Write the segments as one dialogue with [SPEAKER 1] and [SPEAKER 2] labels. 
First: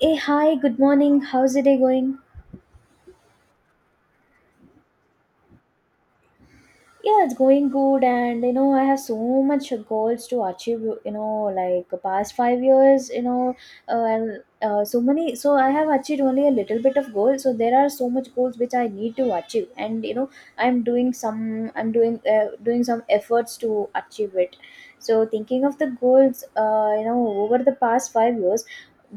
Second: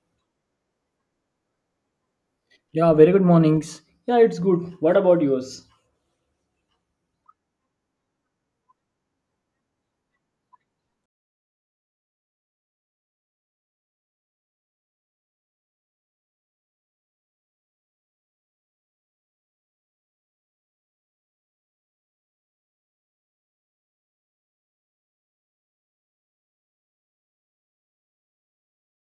[SPEAKER 1] Hey, hi, good morning. How's the day going?
[SPEAKER 2] Yeah, very good mornings. Yeah, it's good. What about yours?
[SPEAKER 1] Yeah, it's going good, and you know, I have so much goals to achieve, you know, like past 5 years, you know, and so many, so I have achieved only a little bit of goals, so there are so much goals which I need to achieve, and you know, I'm doing some, I'm doing doing some efforts to achieve it. So thinking of the goals, you know, over the past 5 years,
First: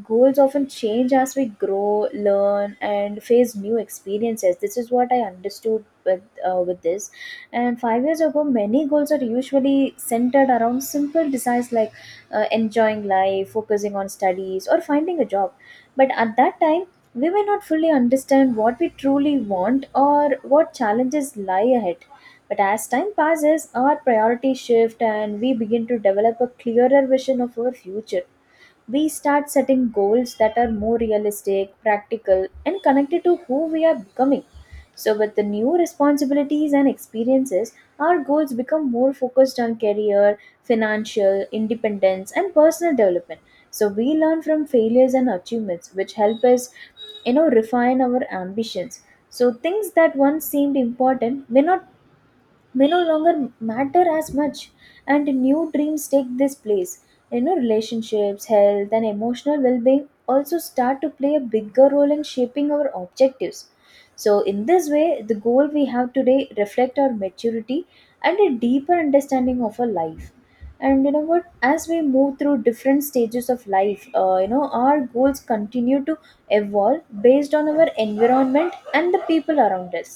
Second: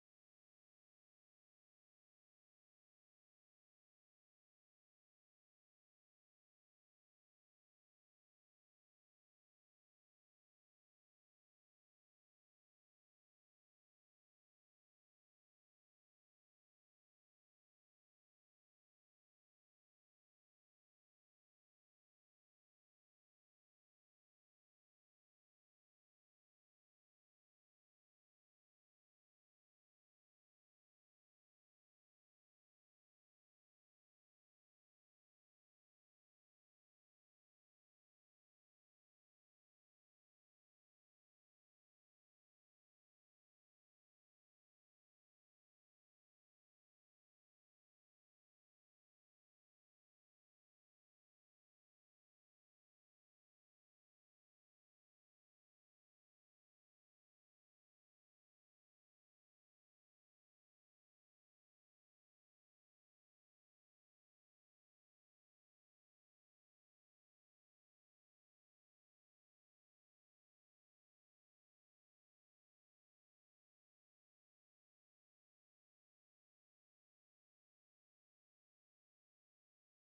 [SPEAKER 1] goals often change as we grow, learn and face new experiences. This is what I understood with this. And 5 years ago, many goals are usually centered around simple desires like enjoying life, focusing on studies, or finding a job. But at that time, we may not fully understand what we truly want or what challenges lie ahead. But as time passes, our priorities shift and we begin to develop a clearer vision of our future. We start setting goals that are more realistic, practical, and connected to who we are becoming. So, with the new responsibilities and experiences, our goals become more focused on career, financial independence, and personal development. So, we learn from failures and achievements, which help us, you know, refine our ambitions. So, things that once seemed important may not, may no longer matter as much, and new dreams take this place. You know, relationships, health and emotional well-being also start to play a bigger role in shaping our objectives. So in this way, the goal we have today reflect our maturity and a deeper understanding of our life. And you know what, as we move through different stages of life, you know, our goals continue to evolve based on our environment and the people around us,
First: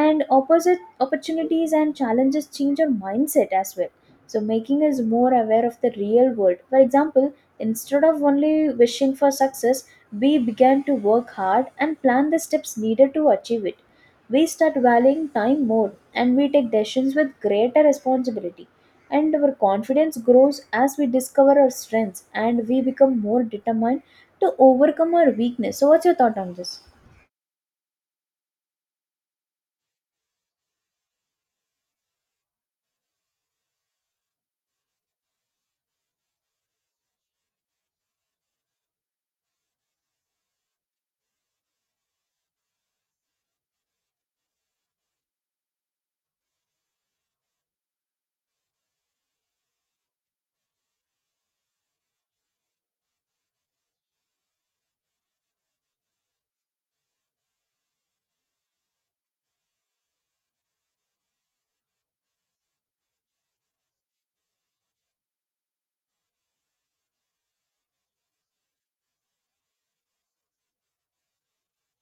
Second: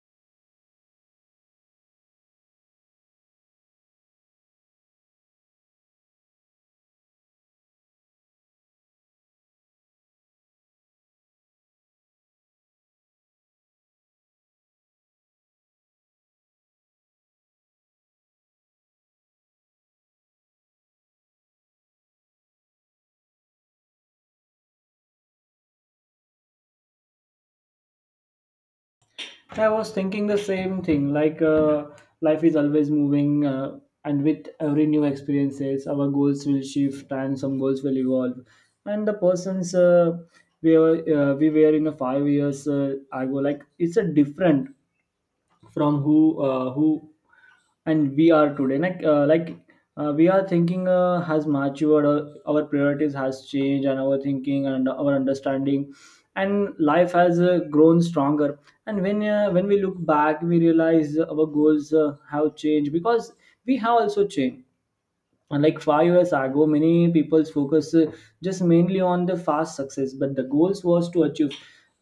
[SPEAKER 1] and opposite opportunities and challenges change our mindset as well, so making us more aware of the real world. For example, instead of only wishing for success, we began to work hard and plan the steps needed to achieve it. We start valuing time more and we take decisions with greater responsibility, and our confidence grows as we discover our strengths, and we become more determined to overcome our weakness. So what's your thought on this?
[SPEAKER 2] I was thinking the same thing. Like life is always moving, and with every new experiences, our goals will shift, and some goals will evolve. And the persons we were in a 5 years ago, like it's a different from who and we are today, like, we are thinking has matured. Our priorities has changed, and our thinking and our understanding and life has grown stronger. And when we look back, we realize our goals have changed because we have also changed. And like 5 years ago, many people's focus just mainly on the fast success, but the goals was to achieve.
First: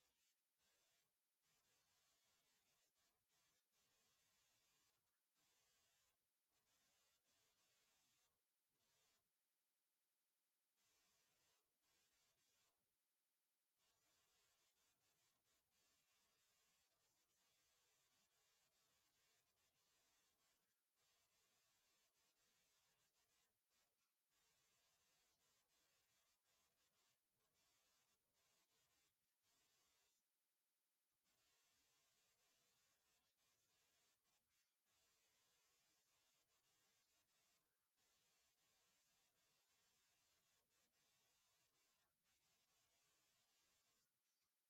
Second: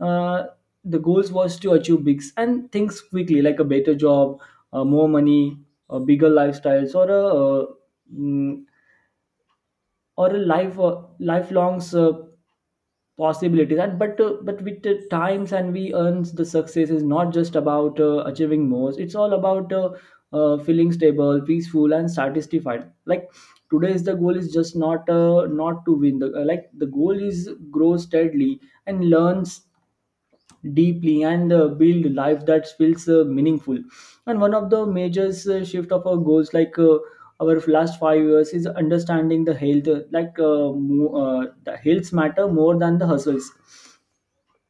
[SPEAKER 2] Uh, the goals was to achieve bigs and things quickly, like a better job, more money, bigger lifestyles, mm, or a life lifelongs. Possibilities. And but with the times and we earns, the success is not just about achieving more, it's all about feeling stable, peaceful, and satisfied. Like today's the goal is just not to win the. Like the goal is grow steadily and learns deeply, and build life that feels meaningful. And one of the major shift of our goals like our last 5 years is understanding the health like mo- the health matter more than the hustles.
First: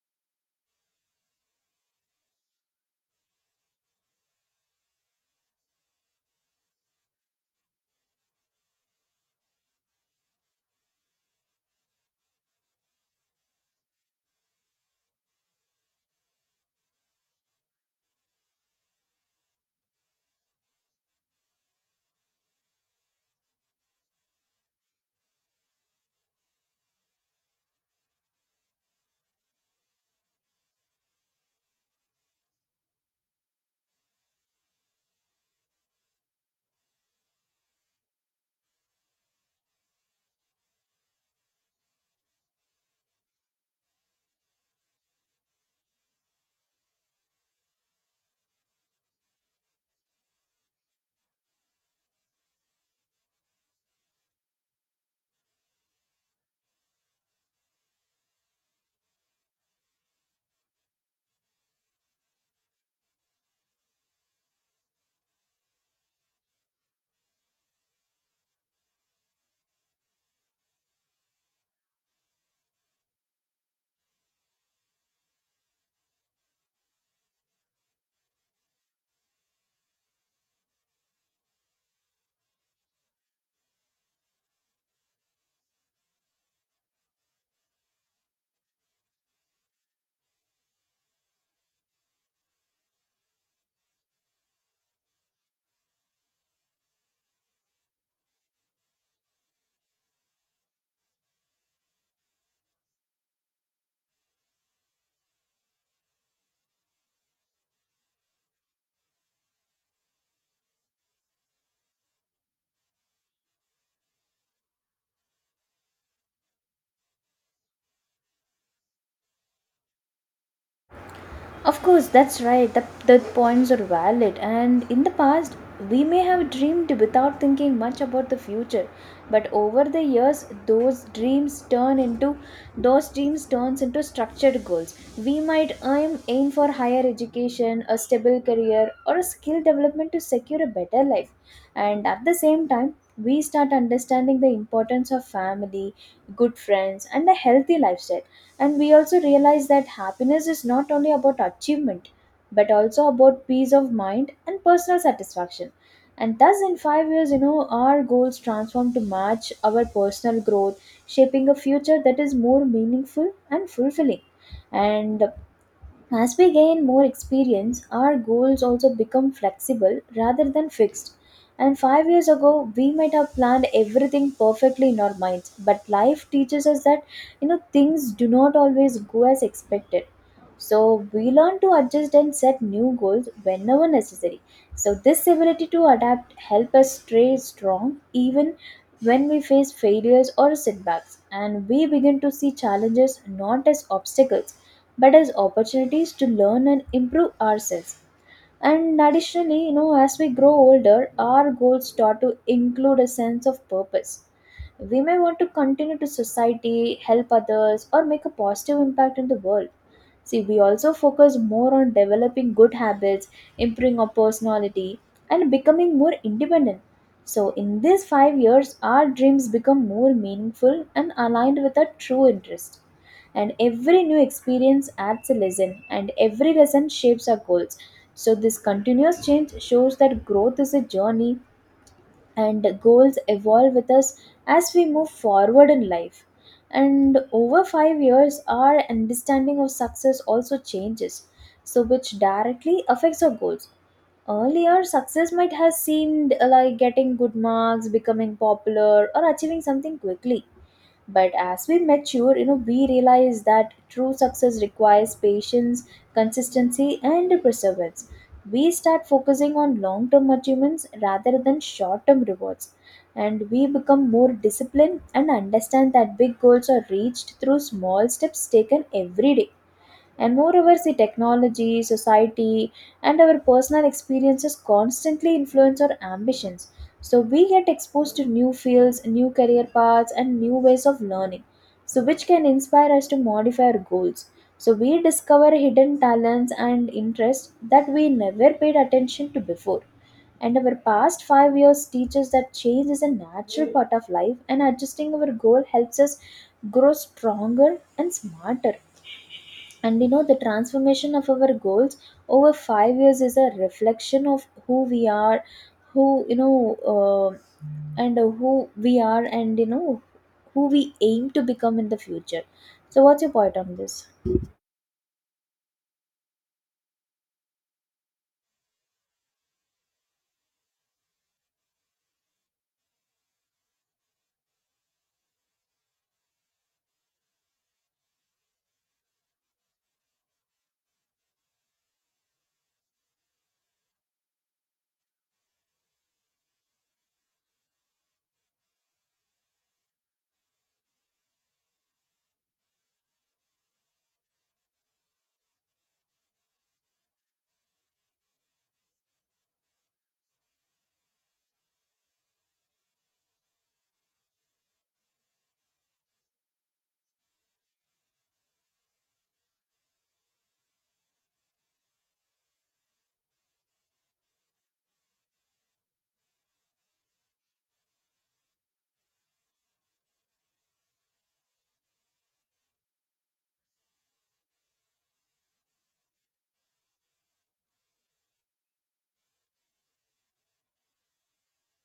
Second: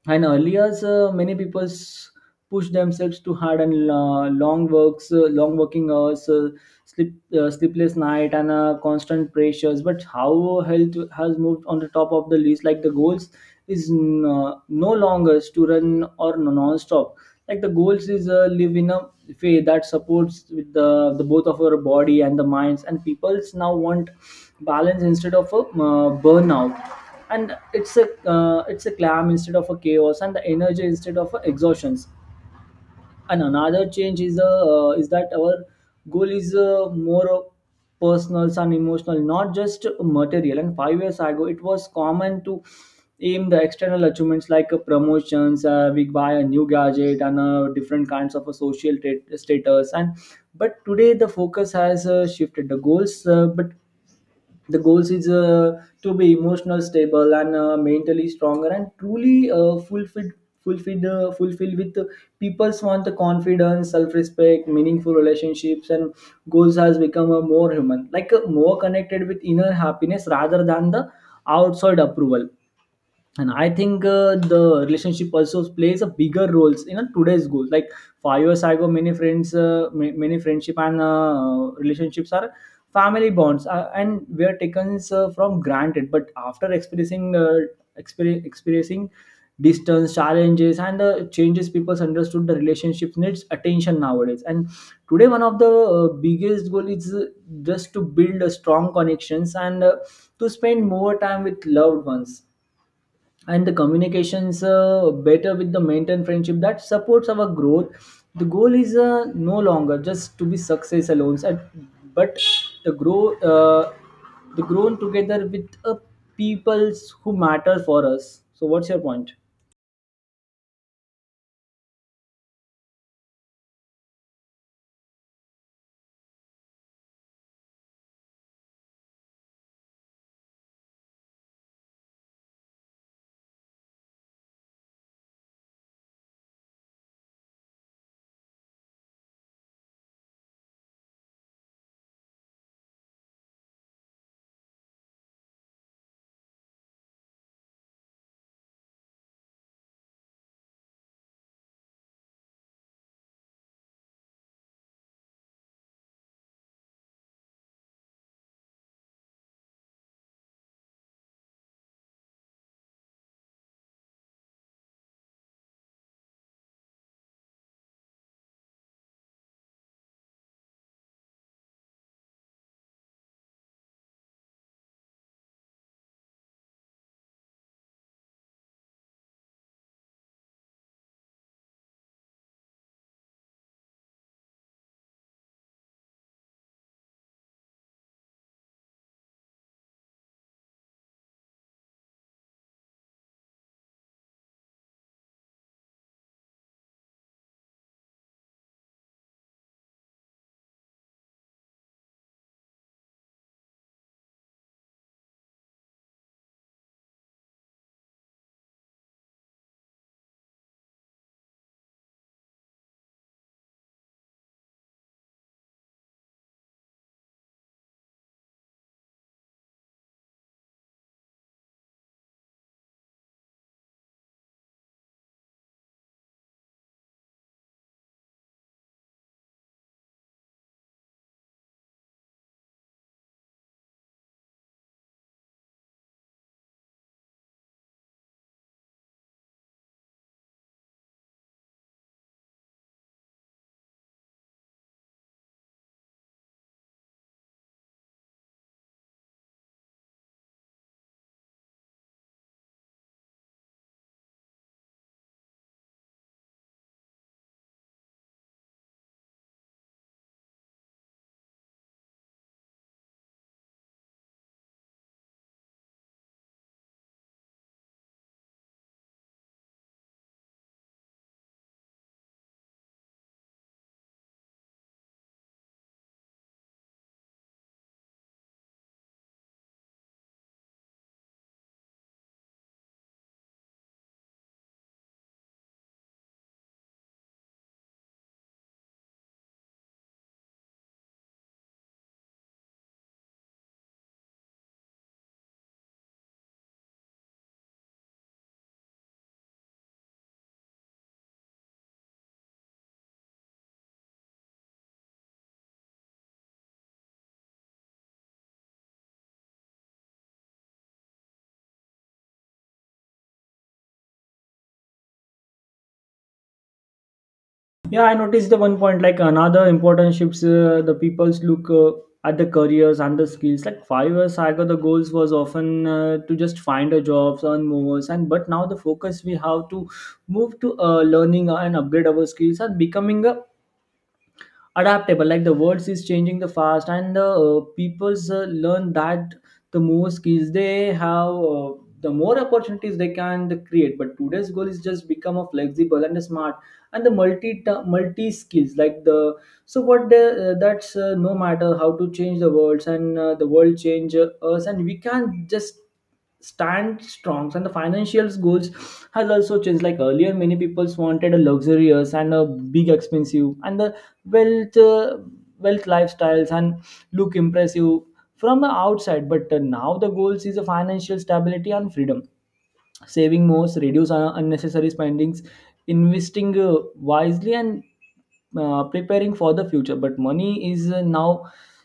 [SPEAKER 2] And earlier, many people push themselves too hard, and long working hours, sleep, sleepless night, and constant pressures. But how health has moved on the top of the list. Like the goals is no longer to run, or no, non-stop. Like the goals is live in a way that supports with the both of our body and the minds. And people's now want balance instead of a burnout, and it's a clam instead of a chaos, and the energy instead of a exhaustion. And another change is that our goal is more of personal and emotional, not just material. And 5 years ago, it was common to aim the external achievements, like promotions, we buy a new gadget, and different kinds of a social status. And but today the focus has shifted. The goals is to be emotional stable and mentally stronger and truly fulfilled with. People's want the confidence, self-respect, meaningful relationships. And goals has become a more human, like more connected with inner happiness rather than the outside approval. And I think the relationship also plays a bigger roles in a today's goals. Like 5 years ago, many many friendship and relationships are family bonds, and were taken from granted. But after experiencing distance, challenges, and changes, people understood the relationship needs attention nowadays. And today one of the biggest goal is just to build a strong connections, and to spend more time with loved ones, and the communications better, with the maintain friendship that supports our growth. The goal is no longer just to be success alone but the grow uh, the grown together with peoples who matter for us. So what's your point?
[SPEAKER 1] Of course, that's right. The points are valid. And in the past, we may have dreamed without thinking much about the future. But over the years, those dreams turns into structured goals. We might aim for higher education, a stable career, or a skill development to secure a better life. And at the same time, we start understanding the importance of family, good friends, and a healthy lifestyle, and we also realize that happiness is not only about achievement, but also about peace of mind and personal satisfaction. And thus in 5 years, you know, our goals transform to match our personal growth, shaping a future that is more meaningful and fulfilling. And as we gain more experience, our goals also become flexible rather than fixed. And 5 years ago, we might have planned everything perfectly in our minds, but life teaches us that, you know, things do not always go as expected. So we learn to adjust and set new goals whenever necessary. So this ability to adapt help us stay strong even when we face failures or setbacks, and we begin to see challenges not as obstacles but as opportunities to learn and improve ourselves. And additionally, you know, as we grow older, our goals start to include a sense of purpose. We may want to continue to society, help others, or make a positive impact in the world. See, we also focus more on developing good habits, improving our personality, and becoming more independent. So, in these 5 years, our dreams become more meaningful and aligned with our true interest. And every new experience adds a lesson, and every lesson shapes our goals. So, this continuous change shows that growth is a journey and goals evolve with us as we move forward in life. And over 5 years, our understanding of success also changes, so which directly affects our goals. Earlier, success might have seemed like getting good marks, becoming popular, or achieving something quickly, but as we mature, you know, we realize that true success requires patience, consistency and perseverance. We start focusing on long term achievements rather than short term rewards, and we become more disciplined and understand that big goals are reached through small steps taken every day. And moreover, see, technology, society and our personal experiences constantly influence our ambitions. So we get exposed to new fields, new career paths and new ways of learning, so which can inspire us to modify our goals. So we discover hidden talents and interests that we never paid attention to before. And our past 5 years teaches that change is a natural part of life, and adjusting our goal helps us grow stronger and smarter. And you know, the transformation of our goals over 5 years is a reflection of who we are, who, you know, uh, who we are, and you know, who we aim to become in the future. So, what's your point on this?
[SPEAKER 2] Yeah, I noticed the one point, like another important shifts. The people's look at the careers and the skills. Like 5 years ago, the goals was often to just find a job, earn more, and but now the focus we have to move to learning and upgrade our skills and becoming a adaptable. Like the world is changing the fast, and the people's learn that the more skills they have, the more opportunities they can create. But today's goal is just become a flexible and a smart and the multi skills. Like the, so what the, that's no matter how to change the worlds, and the world change us, and we can just stand strong. And the financial goals has also changed. Like earlier, many people wanted a luxurious and a big expensive, and the wealth uh, wealth lifestyles and look impressive from the outside. But now the goals is a financial stability and freedom, saving more, reduce unnecessary spendings, investing wisely, and preparing for the future. But money is now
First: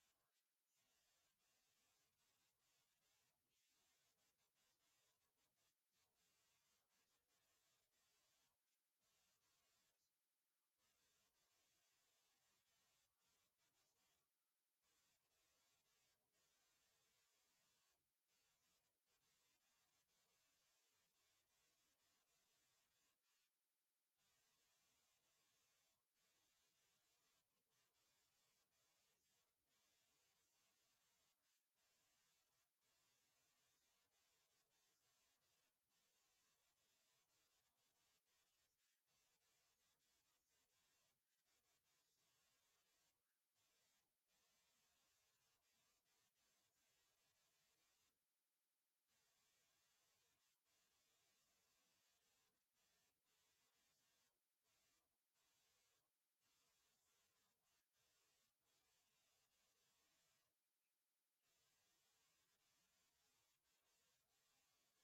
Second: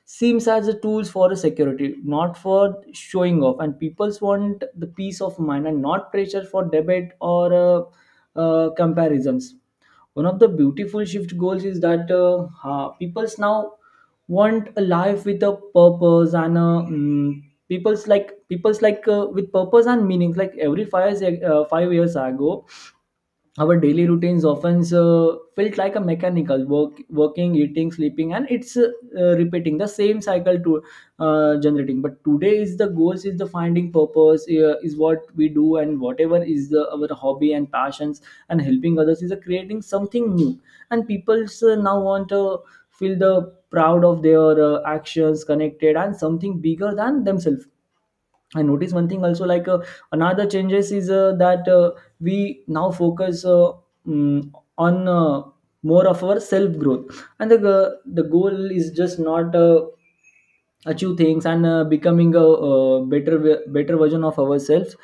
[SPEAKER 2] seems as a tools for a security, not for showing off. And people's want the peace of mind and not pressure for debate or comparisons. One of the beautiful shift goals is that people's now want a life with a purpose and people's like, with purpose and meaning. Like every 5 years ago, our daily routines often felt like a mechanical work, working, eating, sleeping, and it's repeating the same cycle to generating. But today is the goals is the finding purpose, is what we do, and whatever is our hobby and passions, and helping others is creating something new. And people now want to feel the proud of their actions, connected and something bigger than themselves. I noticed one thing also, like another changes is that we now focus mm, on more of our self growth. And the the goal is just not achieve things, and becoming a better better version of ourselves.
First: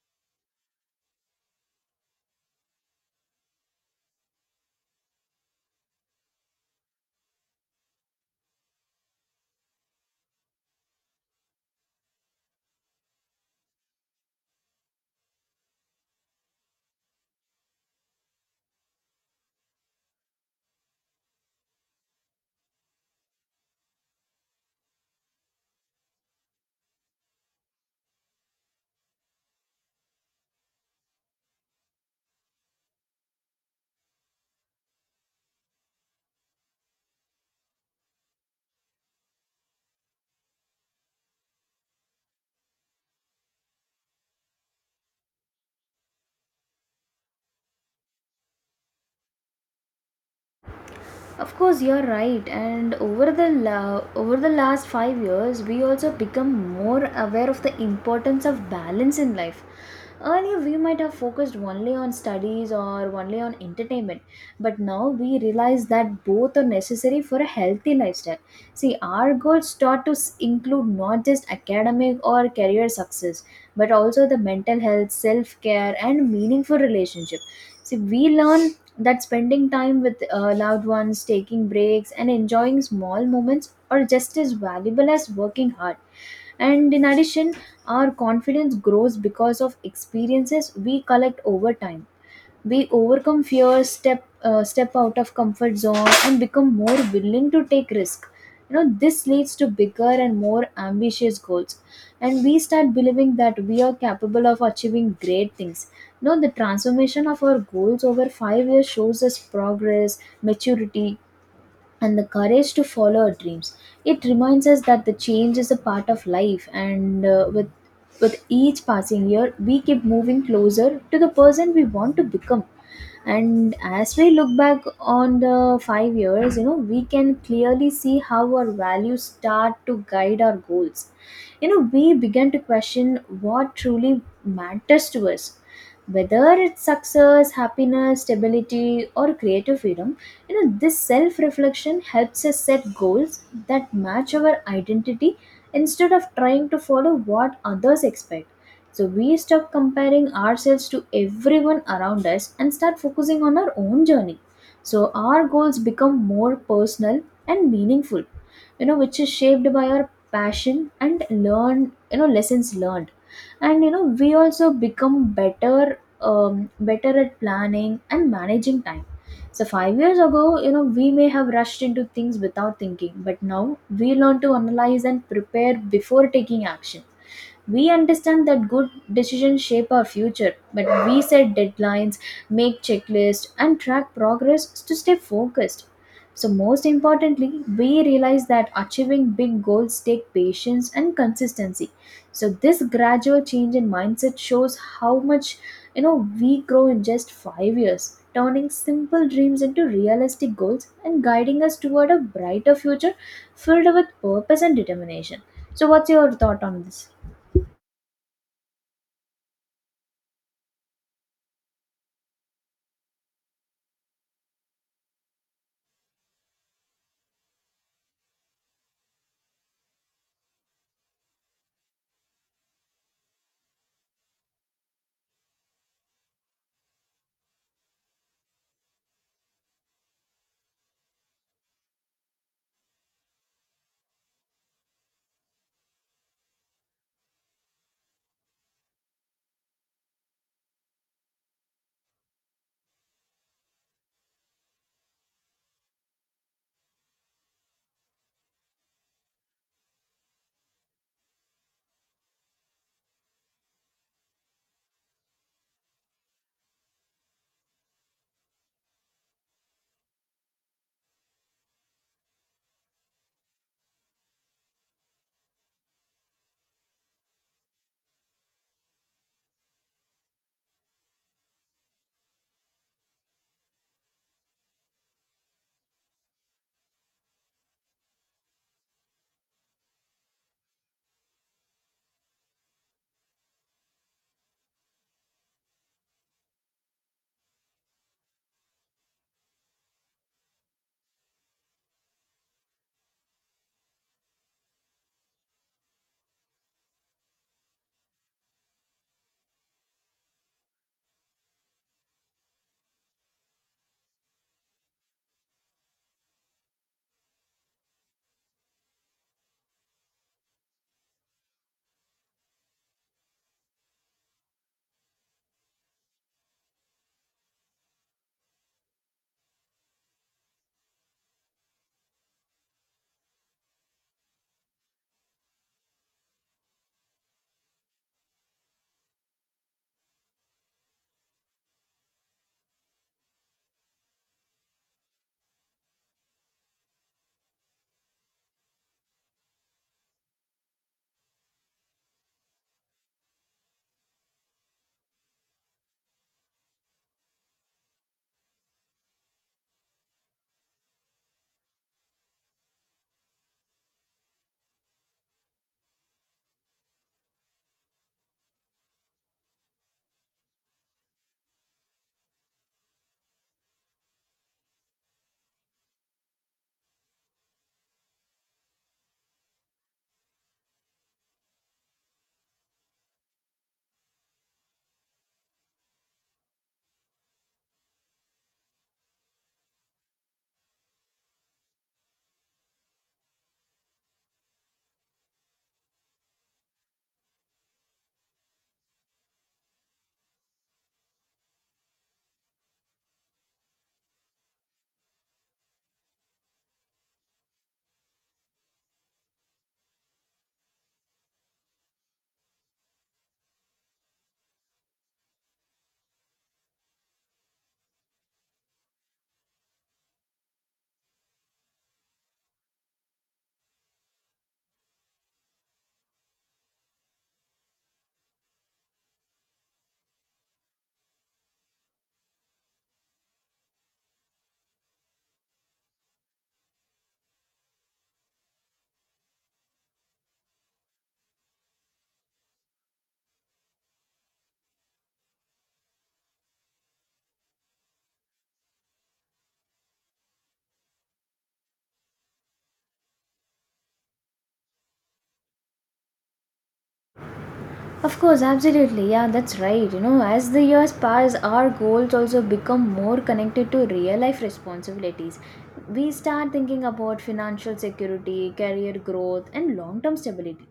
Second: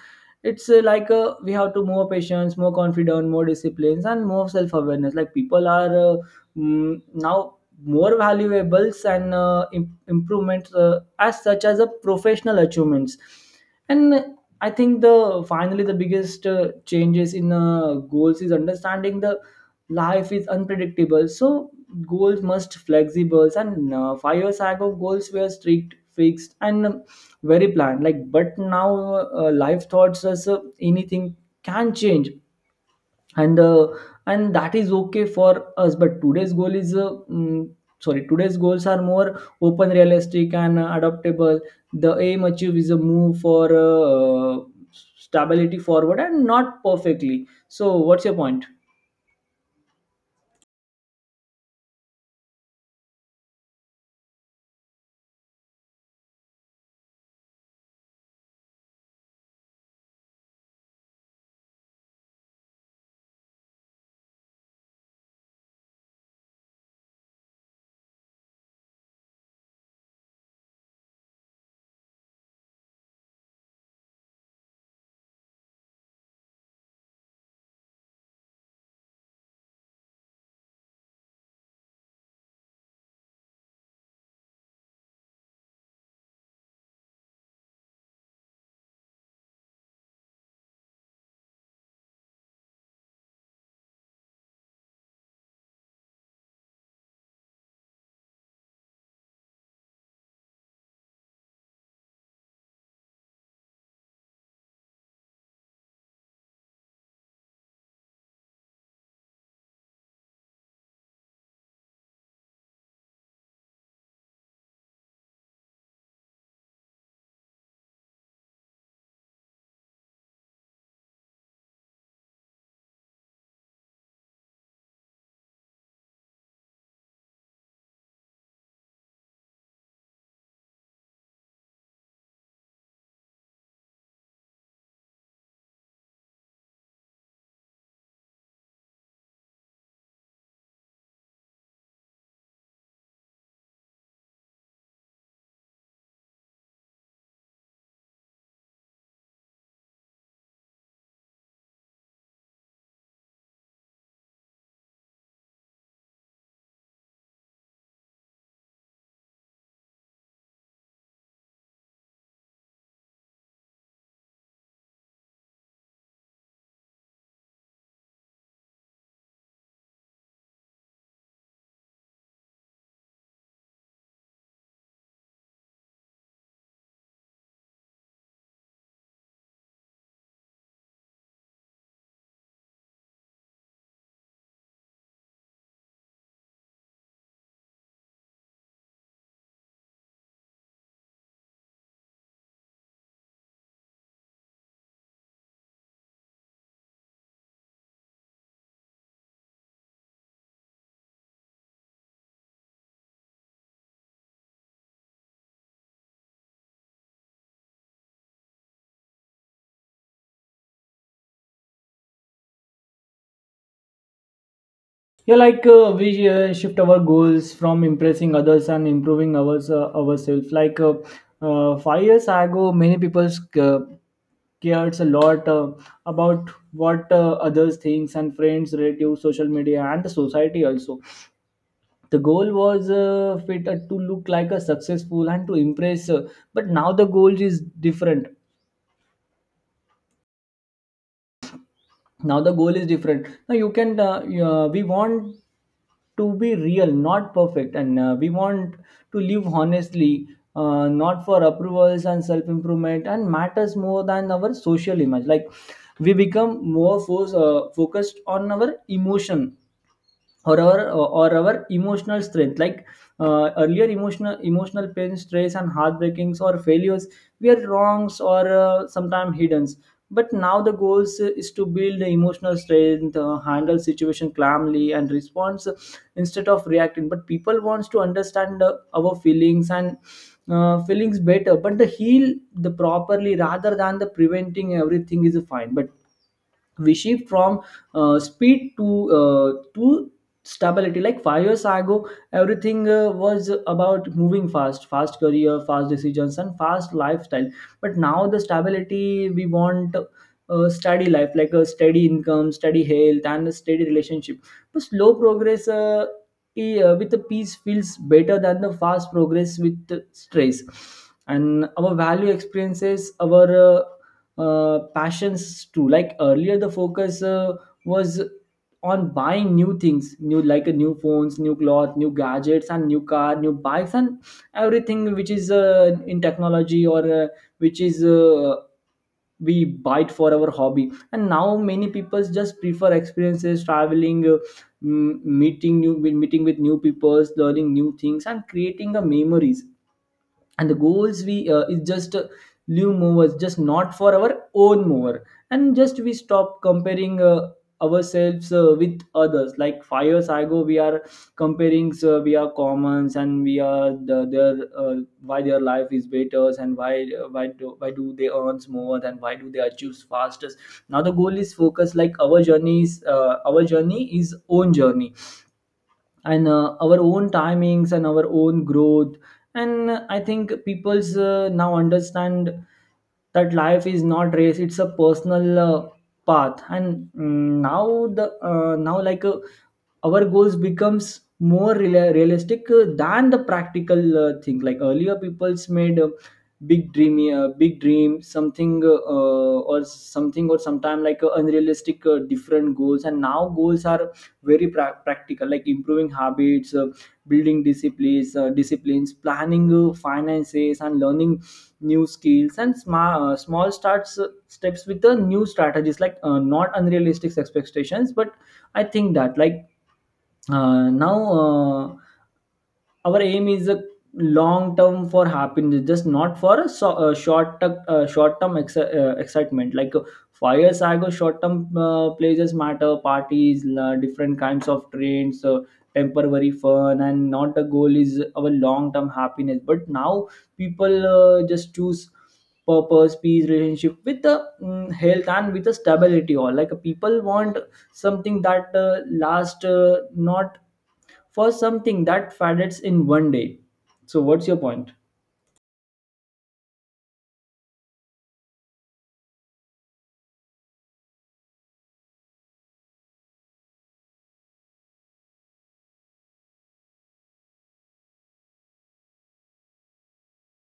[SPEAKER 2] It's like we have to more patience, more confidence, more disciplines, and more self awareness. Like people are now more valuables and improvements as such as a professional achievements. And I think the finally the biggest changes in goals is understanding the life is unpredictable. So goals must flexible, and 5 years ago, goals were strict, fixed, and very planned. Like but now life thoughts us, anything can change, and uh, and that is okay for us. But today's goal is sorry, today's goals are more open, realistic, and adaptable. The aim achieve is a move for stability forward, and not perfectly. So what's your point?
[SPEAKER 1] Of course, you're right. And over over the last 5 years, we also become more aware of the importance of balance in life. Earlier, we might have focused only on studies or only on entertainment, but now we realize that both are necessary for a healthy lifestyle. See, our goals include not just academic or career success, but also the mental health, self care, and meaningful relationship. See, we learn that spending time with loved ones, taking breaks, and enjoying small moments are just as valuable as working hard. And in addition, our confidence grows because of experiences we collect over time. We overcome fears, step out of comfort zone and become more willing to take risk. You know, this leads to bigger and more ambitious goals, and we start believing that we are capable of achieving great things. You know, the transformation of our goals over 5 years shows us progress, maturity and the courage to follow our dreams. It reminds us that the change is a part of life, and with each passing year, we keep moving closer to the person we want to become. And as we look back on the 5 years, you know, we can clearly see how our values start to guide our goals. You know, we begin to question what truly matters to us, whether it's success, happiness, stability, or creative freedom. You know, this self reflection helps us set goals that match our identity instead of trying to follow what others expect. So we stop comparing ourselves to everyone around us and start focusing on our own journey. So our goals become more personal and meaningful, you know, which is shaped by our passion and learn you know, lessons learned. And you know, we also become better at planning and managing time. So, 5 years ago, you know, we may have rushed into things without thinking, but now we learn to analyze and prepare before taking action. We understand that good decisions shape our future, but we set deadlines, make checklists, and track progress to stay focused. So, most importantly, we realize that achieving big goals take patience and consistency. So this gradual change in mindset shows how much, you know, we grow in just 5 years, turning simple dreams into realistic goals and guiding us toward a brighter future filled with purpose and determination. So what's your thought on this?
[SPEAKER 2] Yeah, like we shift our goals from impressing others and improving ourselves. Like 5 years ago, many people uh, cares a lot about what others thinks, and friends, relatives, social media, and the society also. The goal was fit, to look like a successful and to impress. But now the goal is different. Now the goal is different now you can you- We want to be real, not perfect, and we want to live honestly, not for approvals. And self improvement and matters more than our social image. Like we become more focused on our emotion, or our or our emotional strength. Like earlier, emotional pain, stress, and heartbreakings or failures were wrongs or sometimes hidden. But now the goals is to build the emotional strength, handle situation calmly and response instead of reacting. But people wants to understand our feelings better. But the heal the properly rather than the preventing everything is fine. But we shift from speed to stability. Like 5 years ago, everything was about moving fast, fast career, fast decisions, and fast lifestyle. But now the stability we want, steady life, like a steady income, steady health, and a steady relationship. But slow progress with the peace feels better than the fast progress with the stress. And our value experiences our passions too. Like earlier, the focus was on buying new things, new, new phones, new cloth, new gadgets, and new car, new bikes, and everything which is in technology, or which is we buy it for our hobby. And now many people just prefer experiences, traveling, meeting with new people, learning new things, and creating the memories and the goals we is just live movers just not for our own mover. And just we stop comparing ourselves with others, like 5 years ago we are comparing, so we are commons and we are their uh, why their life is better, and why do they earn more, and why do they achieve fastest. Now the goal is focus, like our journey is own journey, and our own timings and our own growth. And I think people's now understand that life is not race, it's a personal path. And now the now like our goals becomes more realistic than the practical thing. Like earlier people's made a big dream something, or something or sometime, like unrealistic different goals. And now goals are very practical, like improving habits, building disciplines, planning finances, and learning new skills, and small starts steps with the new strategies, like not unrealistic expectations. But I think that, like now our aim is a long term for happiness, just not for a short term excitement. Like 5 years ago, short term places matter, parties la, different kinds of trends, temporary fun, and not the goal is our long term happiness. But now people just choose purpose, peace, relationship with the health, and with the stability. All, like people want something that lasts, not for something that fades in one day. So what's your point?
[SPEAKER 1] Of course, absolutely. Yeah, that's right. You know, as the years pass, our goals also become more connected to real life responsibilities. We start thinking about financial security, career growth, and long term stability.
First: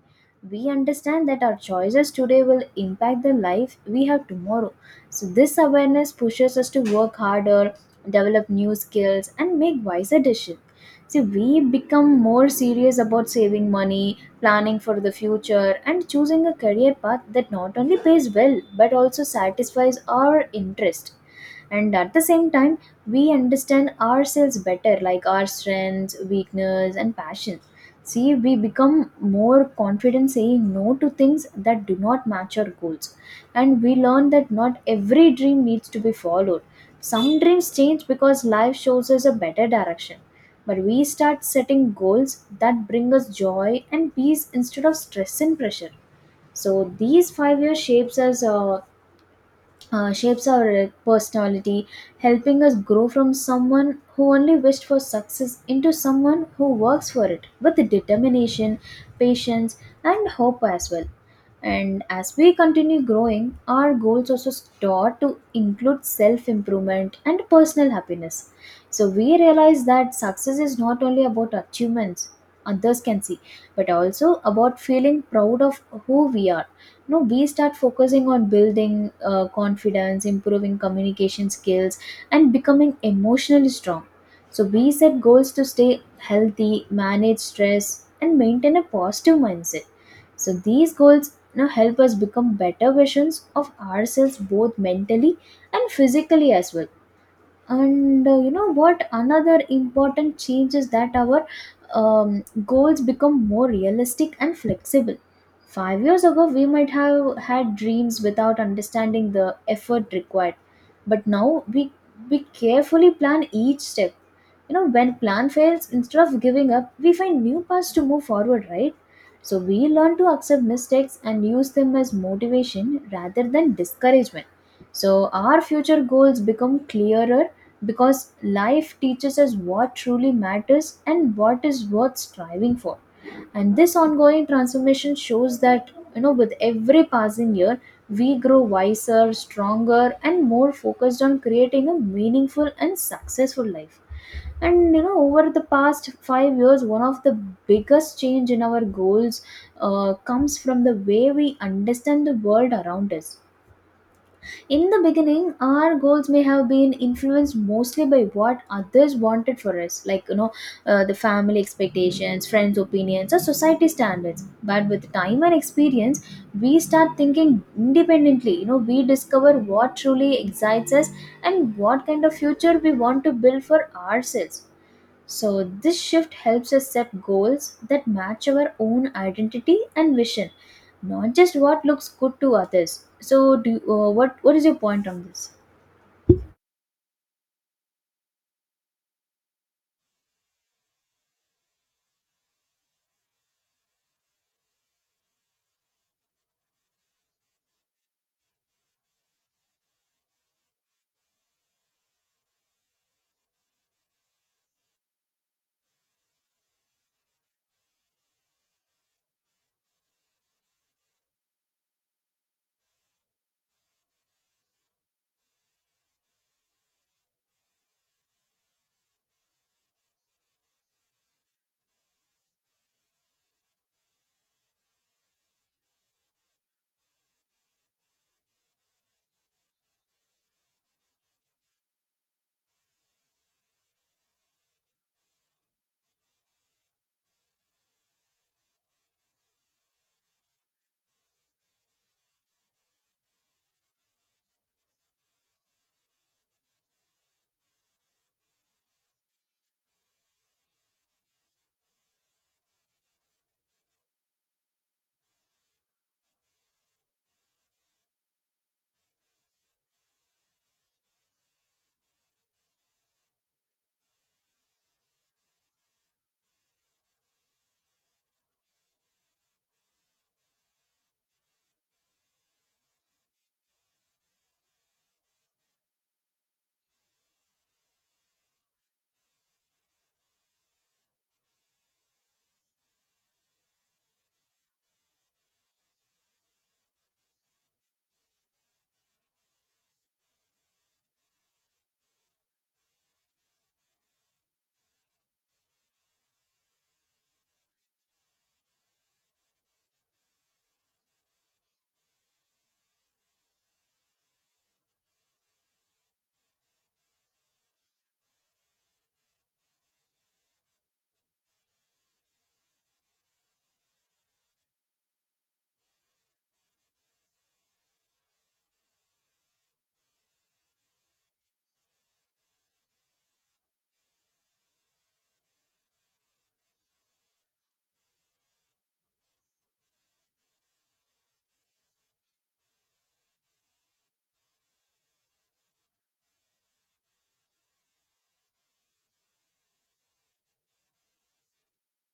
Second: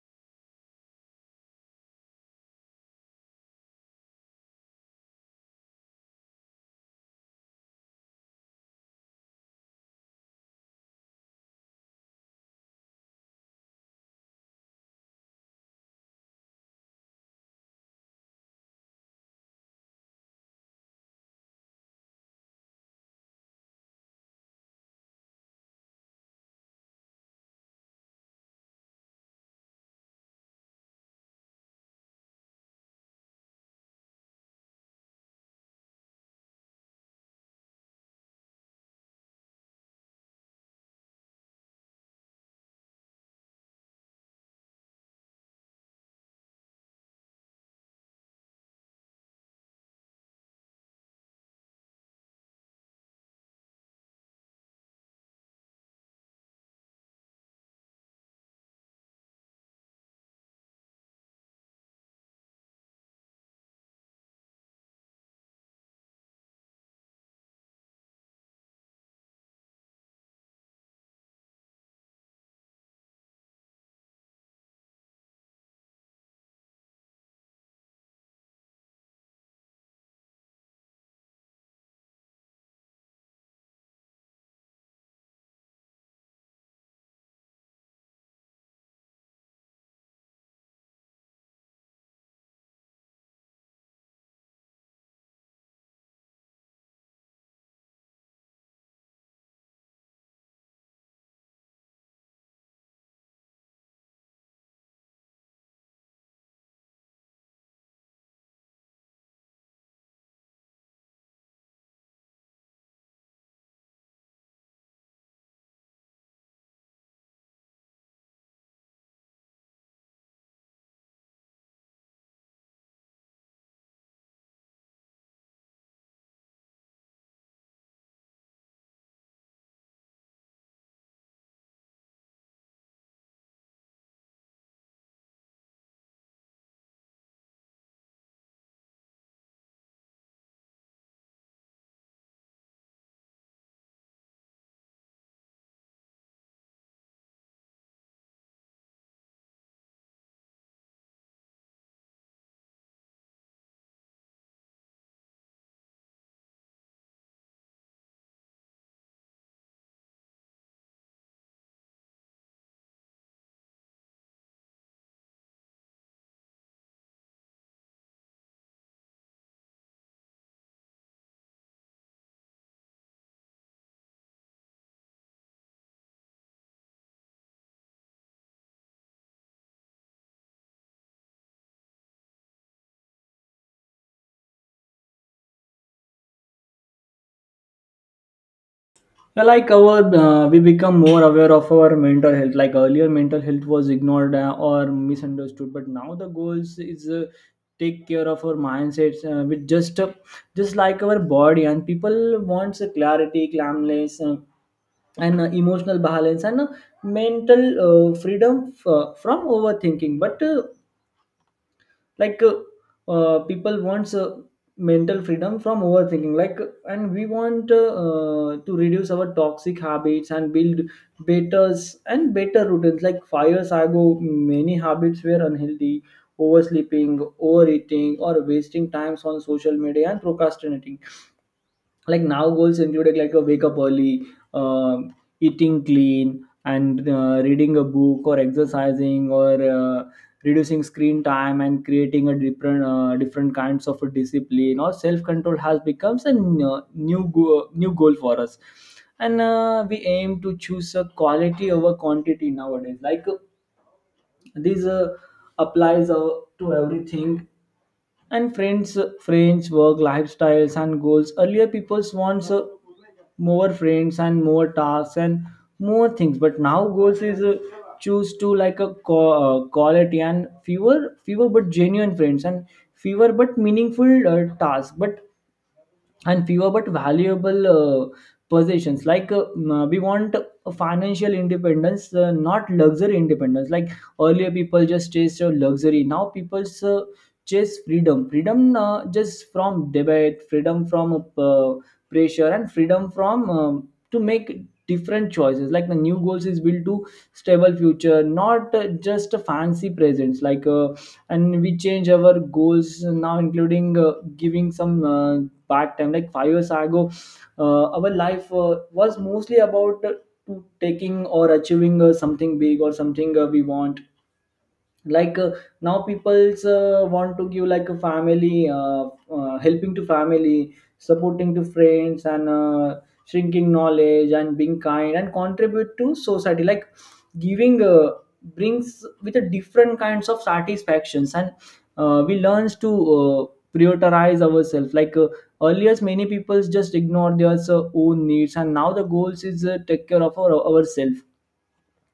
[SPEAKER 1] We understand that our choices today will impact the life we have tomorrow. So, this awareness pushes us to work harder, develop new skills, and make wiser decisions. See, we become more serious about saving money, planning for the future, and choosing a career path that not only pays well but also satisfies our interest. And at the same time, we understand ourselves better, like our strengths, weakness, and passions. See, we become more confident saying no to things that do not match our goals. And we learn that not every dream needs to be followed. Some dreams change because life shows us a better direction. But we start setting goals that bring us joy and peace instead of stress and pressure. So these 5 years shapes our personality, helping us grow from someone who only wished for success into someone who works for it with determination, patience, and hope as well. And as we continue growing, our goals also start to include self improvement and personal happiness. So we realize that success is not only about achievements others can see, but also about feeling proud of who we are. No, we start focusing on building confidence, improving communication skills, and becoming emotionally strong. So we set goals to stay healthy, manage stress, and maintain a positive mindset. So these goals now help us become better versions of ourselves both mentally and physically as well. And you know what, another important change is that our goals become more realistic and flexible. 5 years ago we might have had dreams without understanding the effort required, but now we carefully plan each step. You know, when plan fails, instead of giving up, we find new paths to move forward, right? So we learn to accept mistakes and use them as motivation rather than discouragement. So our future goals become clearer because life teaches us what truly matters and what is worth striving for. And this ongoing transformation shows that, you know, with every passing year we grow wiser, stronger, and more focused on creating a meaningful and successful life. And you know, over the past 5 years, one of the biggest change in our goals comes from the way we understand the world around us. In the beginning, our goals may have been influenced mostly by what others wanted for us, like, you know, the family expectations, friends' opinions, or society standards. But with time and experience, we start thinking independently. You know, we discover what truly excites us and what kind of future we want to build for ourselves. So this shift helps us set goals that match our own identity and vision, not just what looks good to others. So, do, what is your point on this?
[SPEAKER 2] Yeah, like our we become more aware of our mental health, like earlier mental health was ignored or misunderstood, but now the goals is take care of our mindsets with just like our body. And people wants a clarity, calmness, and emotional balance, and mental freedom from overthinking. But like uh, people wants mental freedom from overthinking, like. And we want to reduce our toxic habits and build better and better routines. Like 5 years ago many habits were unhealthy: oversleeping, overeating, or wasting times on social media, and procrastinating. Like now goals included, like a wake up early, um eating clean, and reading a book or exercising, or reducing screen time, and creating a different kinds of a discipline or self control has becomes a new goal for us. And we aim to choose a quality over quantity nowadays, like this applies to everything. And friends work lifestyles and goals, earlier people wants more friends, and more tasks, and more things. But now goals is choose to, like a quality, and fewer but genuine friends, and fewer but meaningful tasks, but and fewer but valuable uh, possessions. Like we want a financial independence, not luxury independence. Like earlier people just chased luxury, now people chase freedom, just from debate, freedom from pressure, and freedom from to make different choices. Like the new goals is built to stable future, not just a fancy presents, like and we change our goals now including giving some back time. Like 5 years ago our life was mostly about to taking or achieving something big or something we want. Like now people's want to give, like a family, helping to family, supporting to friends, and shrinking knowledge, and being kind, and contribute to society. Like giving brings with a different kinds of satisfactions. And we learns to prioritize ourselves, like earlier many people just ignore their own needs, and now the goals is take care of our, ourselves,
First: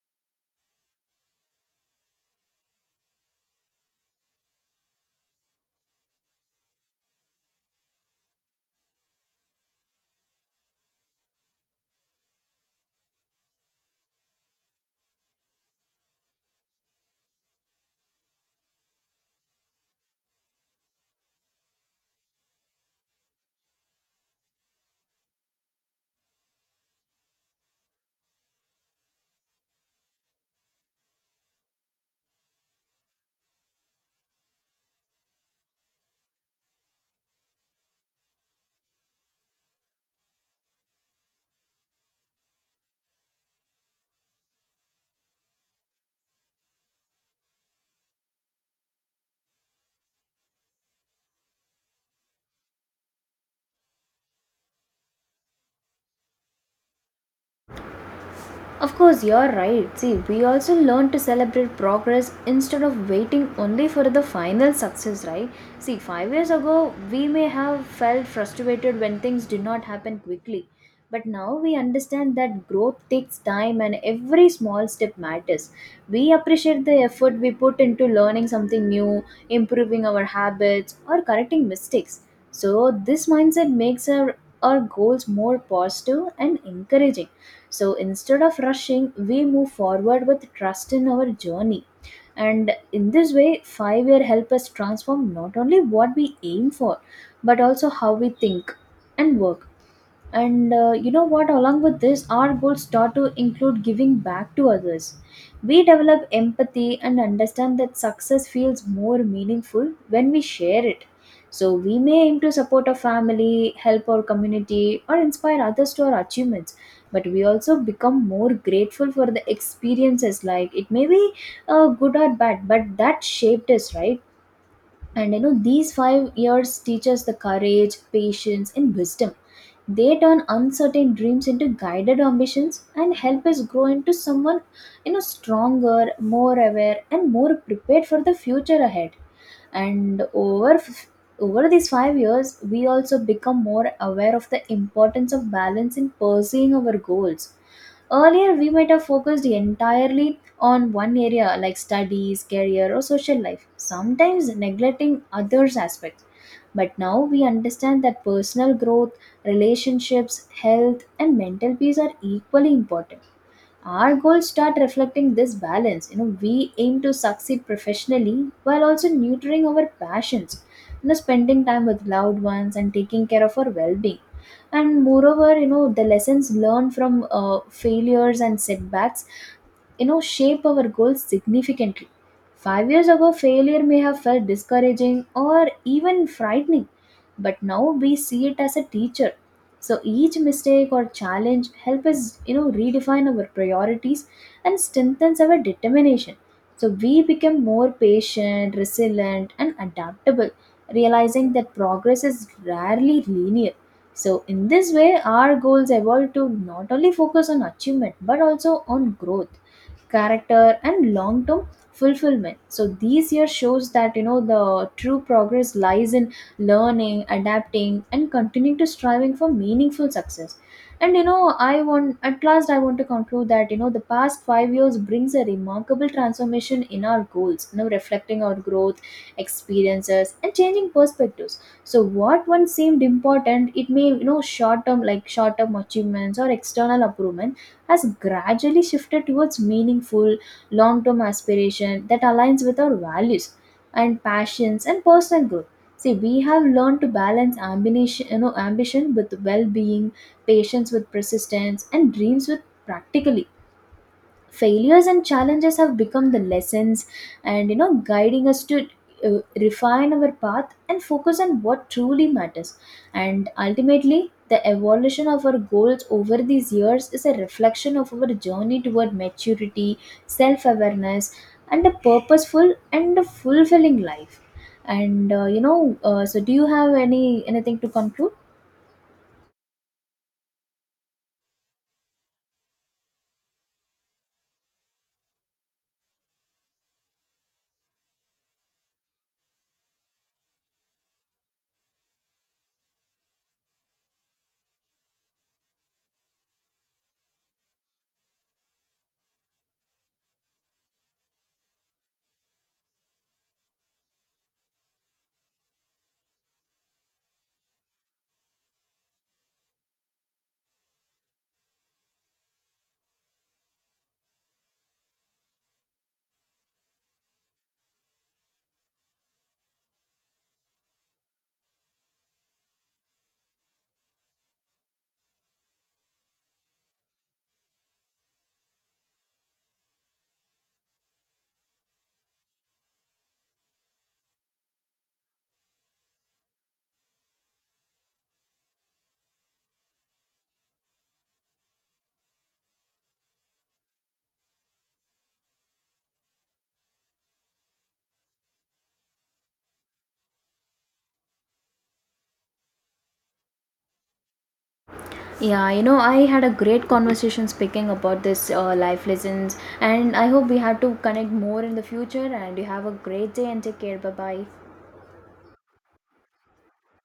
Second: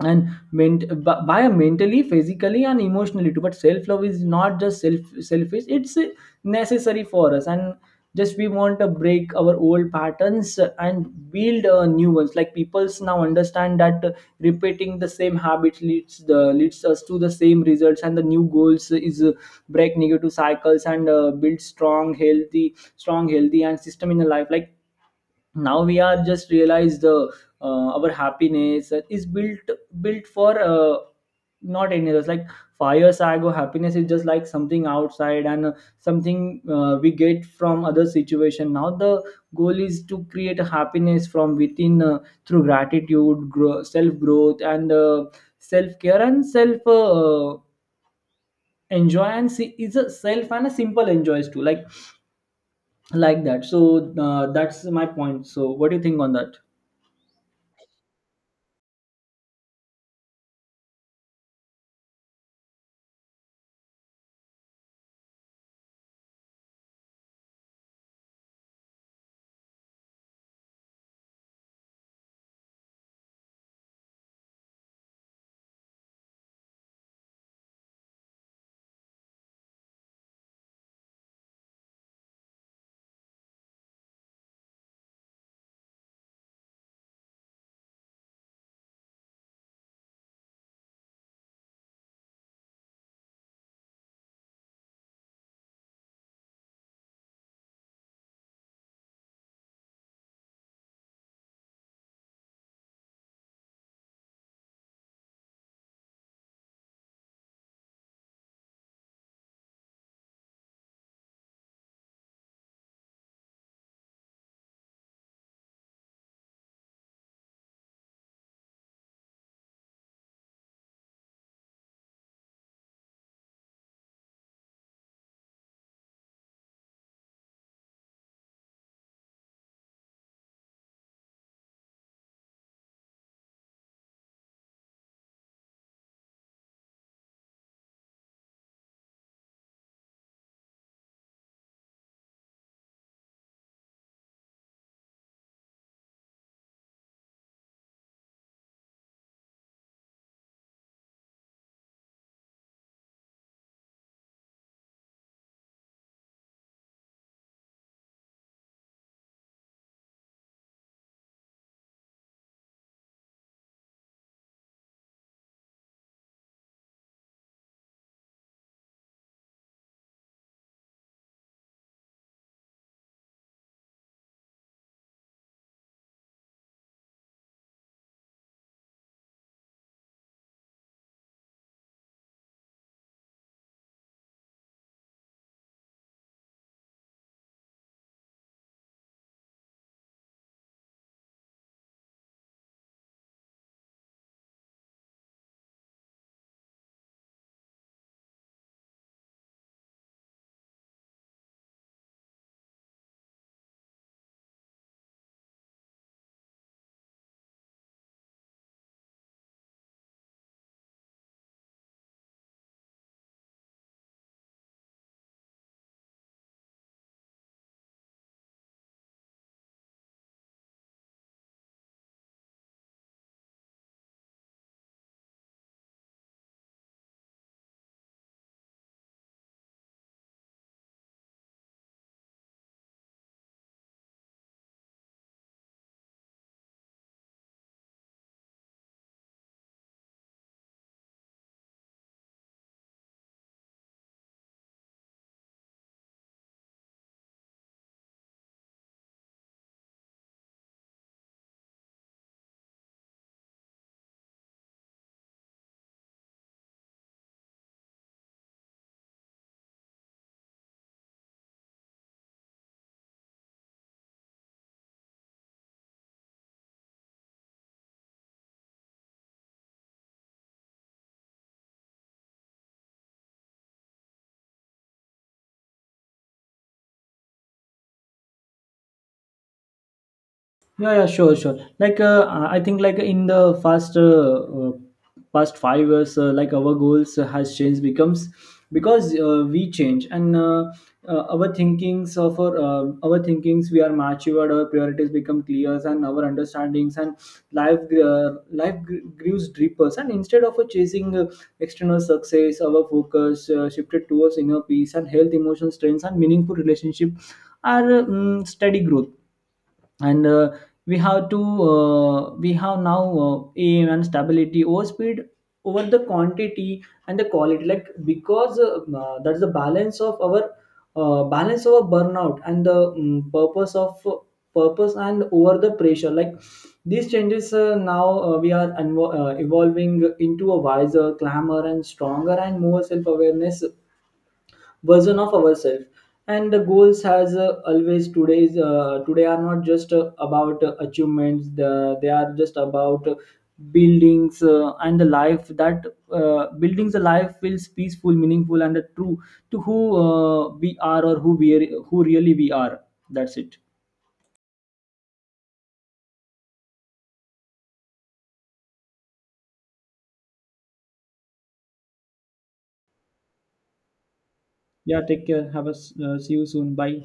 [SPEAKER 2] and by mentally, physically, and emotionally too. But self love is not just selfish, it's necessary for us. And just we want to break our old patterns and build new ones. Like people's now understand that repeating the same habits leads us to the same results, and the new goals is break negative cycles, and build strong healthy and system in the life. Like now we are just realize the our happiness is built for not any others. Like fire sago happiness is just like something outside, and something we get from other situation. Now the goal is to create a happiness from within, through gratitude grow, self growth, and self care, and self enjoy, and see is a self and a simple enjoys too. Like that, so that's my point. So what do you think on that?
[SPEAKER 1] Of course, you're right. See, we also learn to celebrate progress instead of waiting only for the final success, right? See, 5 years ago, we may have felt frustrated when things did not happen quickly. But now we understand that growth takes time and every small step matters. We appreciate the effort we put into learning something new, improving our habits, or correcting mistakes. So this mindset makes our goals more positive and encouraging. So instead of rushing, we move forward with trust in our journey. And in this way, 5 year help us transform not only what we aim for, but also how we think and work. And you know what, along with this, our goals start to include giving back to others. We develop empathy and understand that success feels more meaningful when we share it. So we may aim to support our family, help our community, or inspire others to our achievements. But we also become more grateful for the experiences, like it may be good or bad, but that shaped us, right? And you know, these 5 years teach us the courage, patience, and wisdom. They turn uncertain dreams into guided ambitions and help us grow into someone, you know, stronger, more aware, and more prepared for the future ahead. And over these 5 years, we also become more aware of the importance of balance in pursuing our goals. Earlier, we might have focused entirely on one area like studies, career, or social life, sometimes neglecting others' aspects. But now we understand that personal growth, relationships, health, and mental peace are equally important. Our goals start reflecting this balance. You know, we aim to succeed professionally while also nurturing our passions, you know, spending time with loved ones and taking care of our well-being. And moreover, you know, the lessons learned from failures and setbacks, you know, shape our goals significantly. 5 years ago, failure may have felt discouraging or even frightening, but now we see it as a teacher. So each mistake or challenge help us, you know, redefine our priorities and strengthens our determination. So we become more patient, resilient, and adaptable, realizing that progress is rarely linear. So in this way, our goals evolve to not only focus on achievement but also on growth, character, and long term fulfillment. So these years shows that, you know, the true progress lies in learning, adapting, and continuing to striving for meaningful success. And you know, I want at last I want to conclude that, you know, the past 5 years brings a remarkable transformation in our goals, you know, reflecting our growth, experiences, and changing perspectives. So what once seemed important, it may, you know, short term achievements or external approval, has gradually shifted towards meaningful, long term aspiration that aligns with our values and passions and personal growth. See, we have learned to balance ambition with well being, patience with persistence, and dreams with practicality. Failures and challenges have become the lessons, and you know, guiding us to refine our path and focus on what truly matters. And ultimately, the evolution of our goals over these years is a reflection of our journey toward maturity, self-awareness, and a purposeful and a fulfilling life. And so do you have anything to conclude?
[SPEAKER 2] Yeah, yeah, sure, sure. Like, I think, like in the past past 5 years, like our goals has changed becomes, because we change, and our thinkings of our thinkings we are matured, our priorities become clear, and our understandings and life grows deeper. And instead of chasing external success, our focus shifted towards inner peace and health, emotional strengths, and meaningful relationship, are steady growth. And we have now aim and stability over speed, over the quantity and the quality, like. Because that's the balance of our balance over burnout, and the purpose and over the pressure. Like these changes, now we are evolving into a wiser, clamor and stronger and more self-awareness version of ourselves. And the goals has always today's today are not just about achievements, they are just about buildings and the life that buildings a life feels peaceful, meaningful, and true to who we are, who really we are. That's it.
[SPEAKER 1] Yeah, you know, I had a great conversation speaking about this life lessons, and I hope we have to connect more in the future. And you have a great day and take care. Bye bye.
[SPEAKER 2] Yeah, take care, have a see you soon. Bye.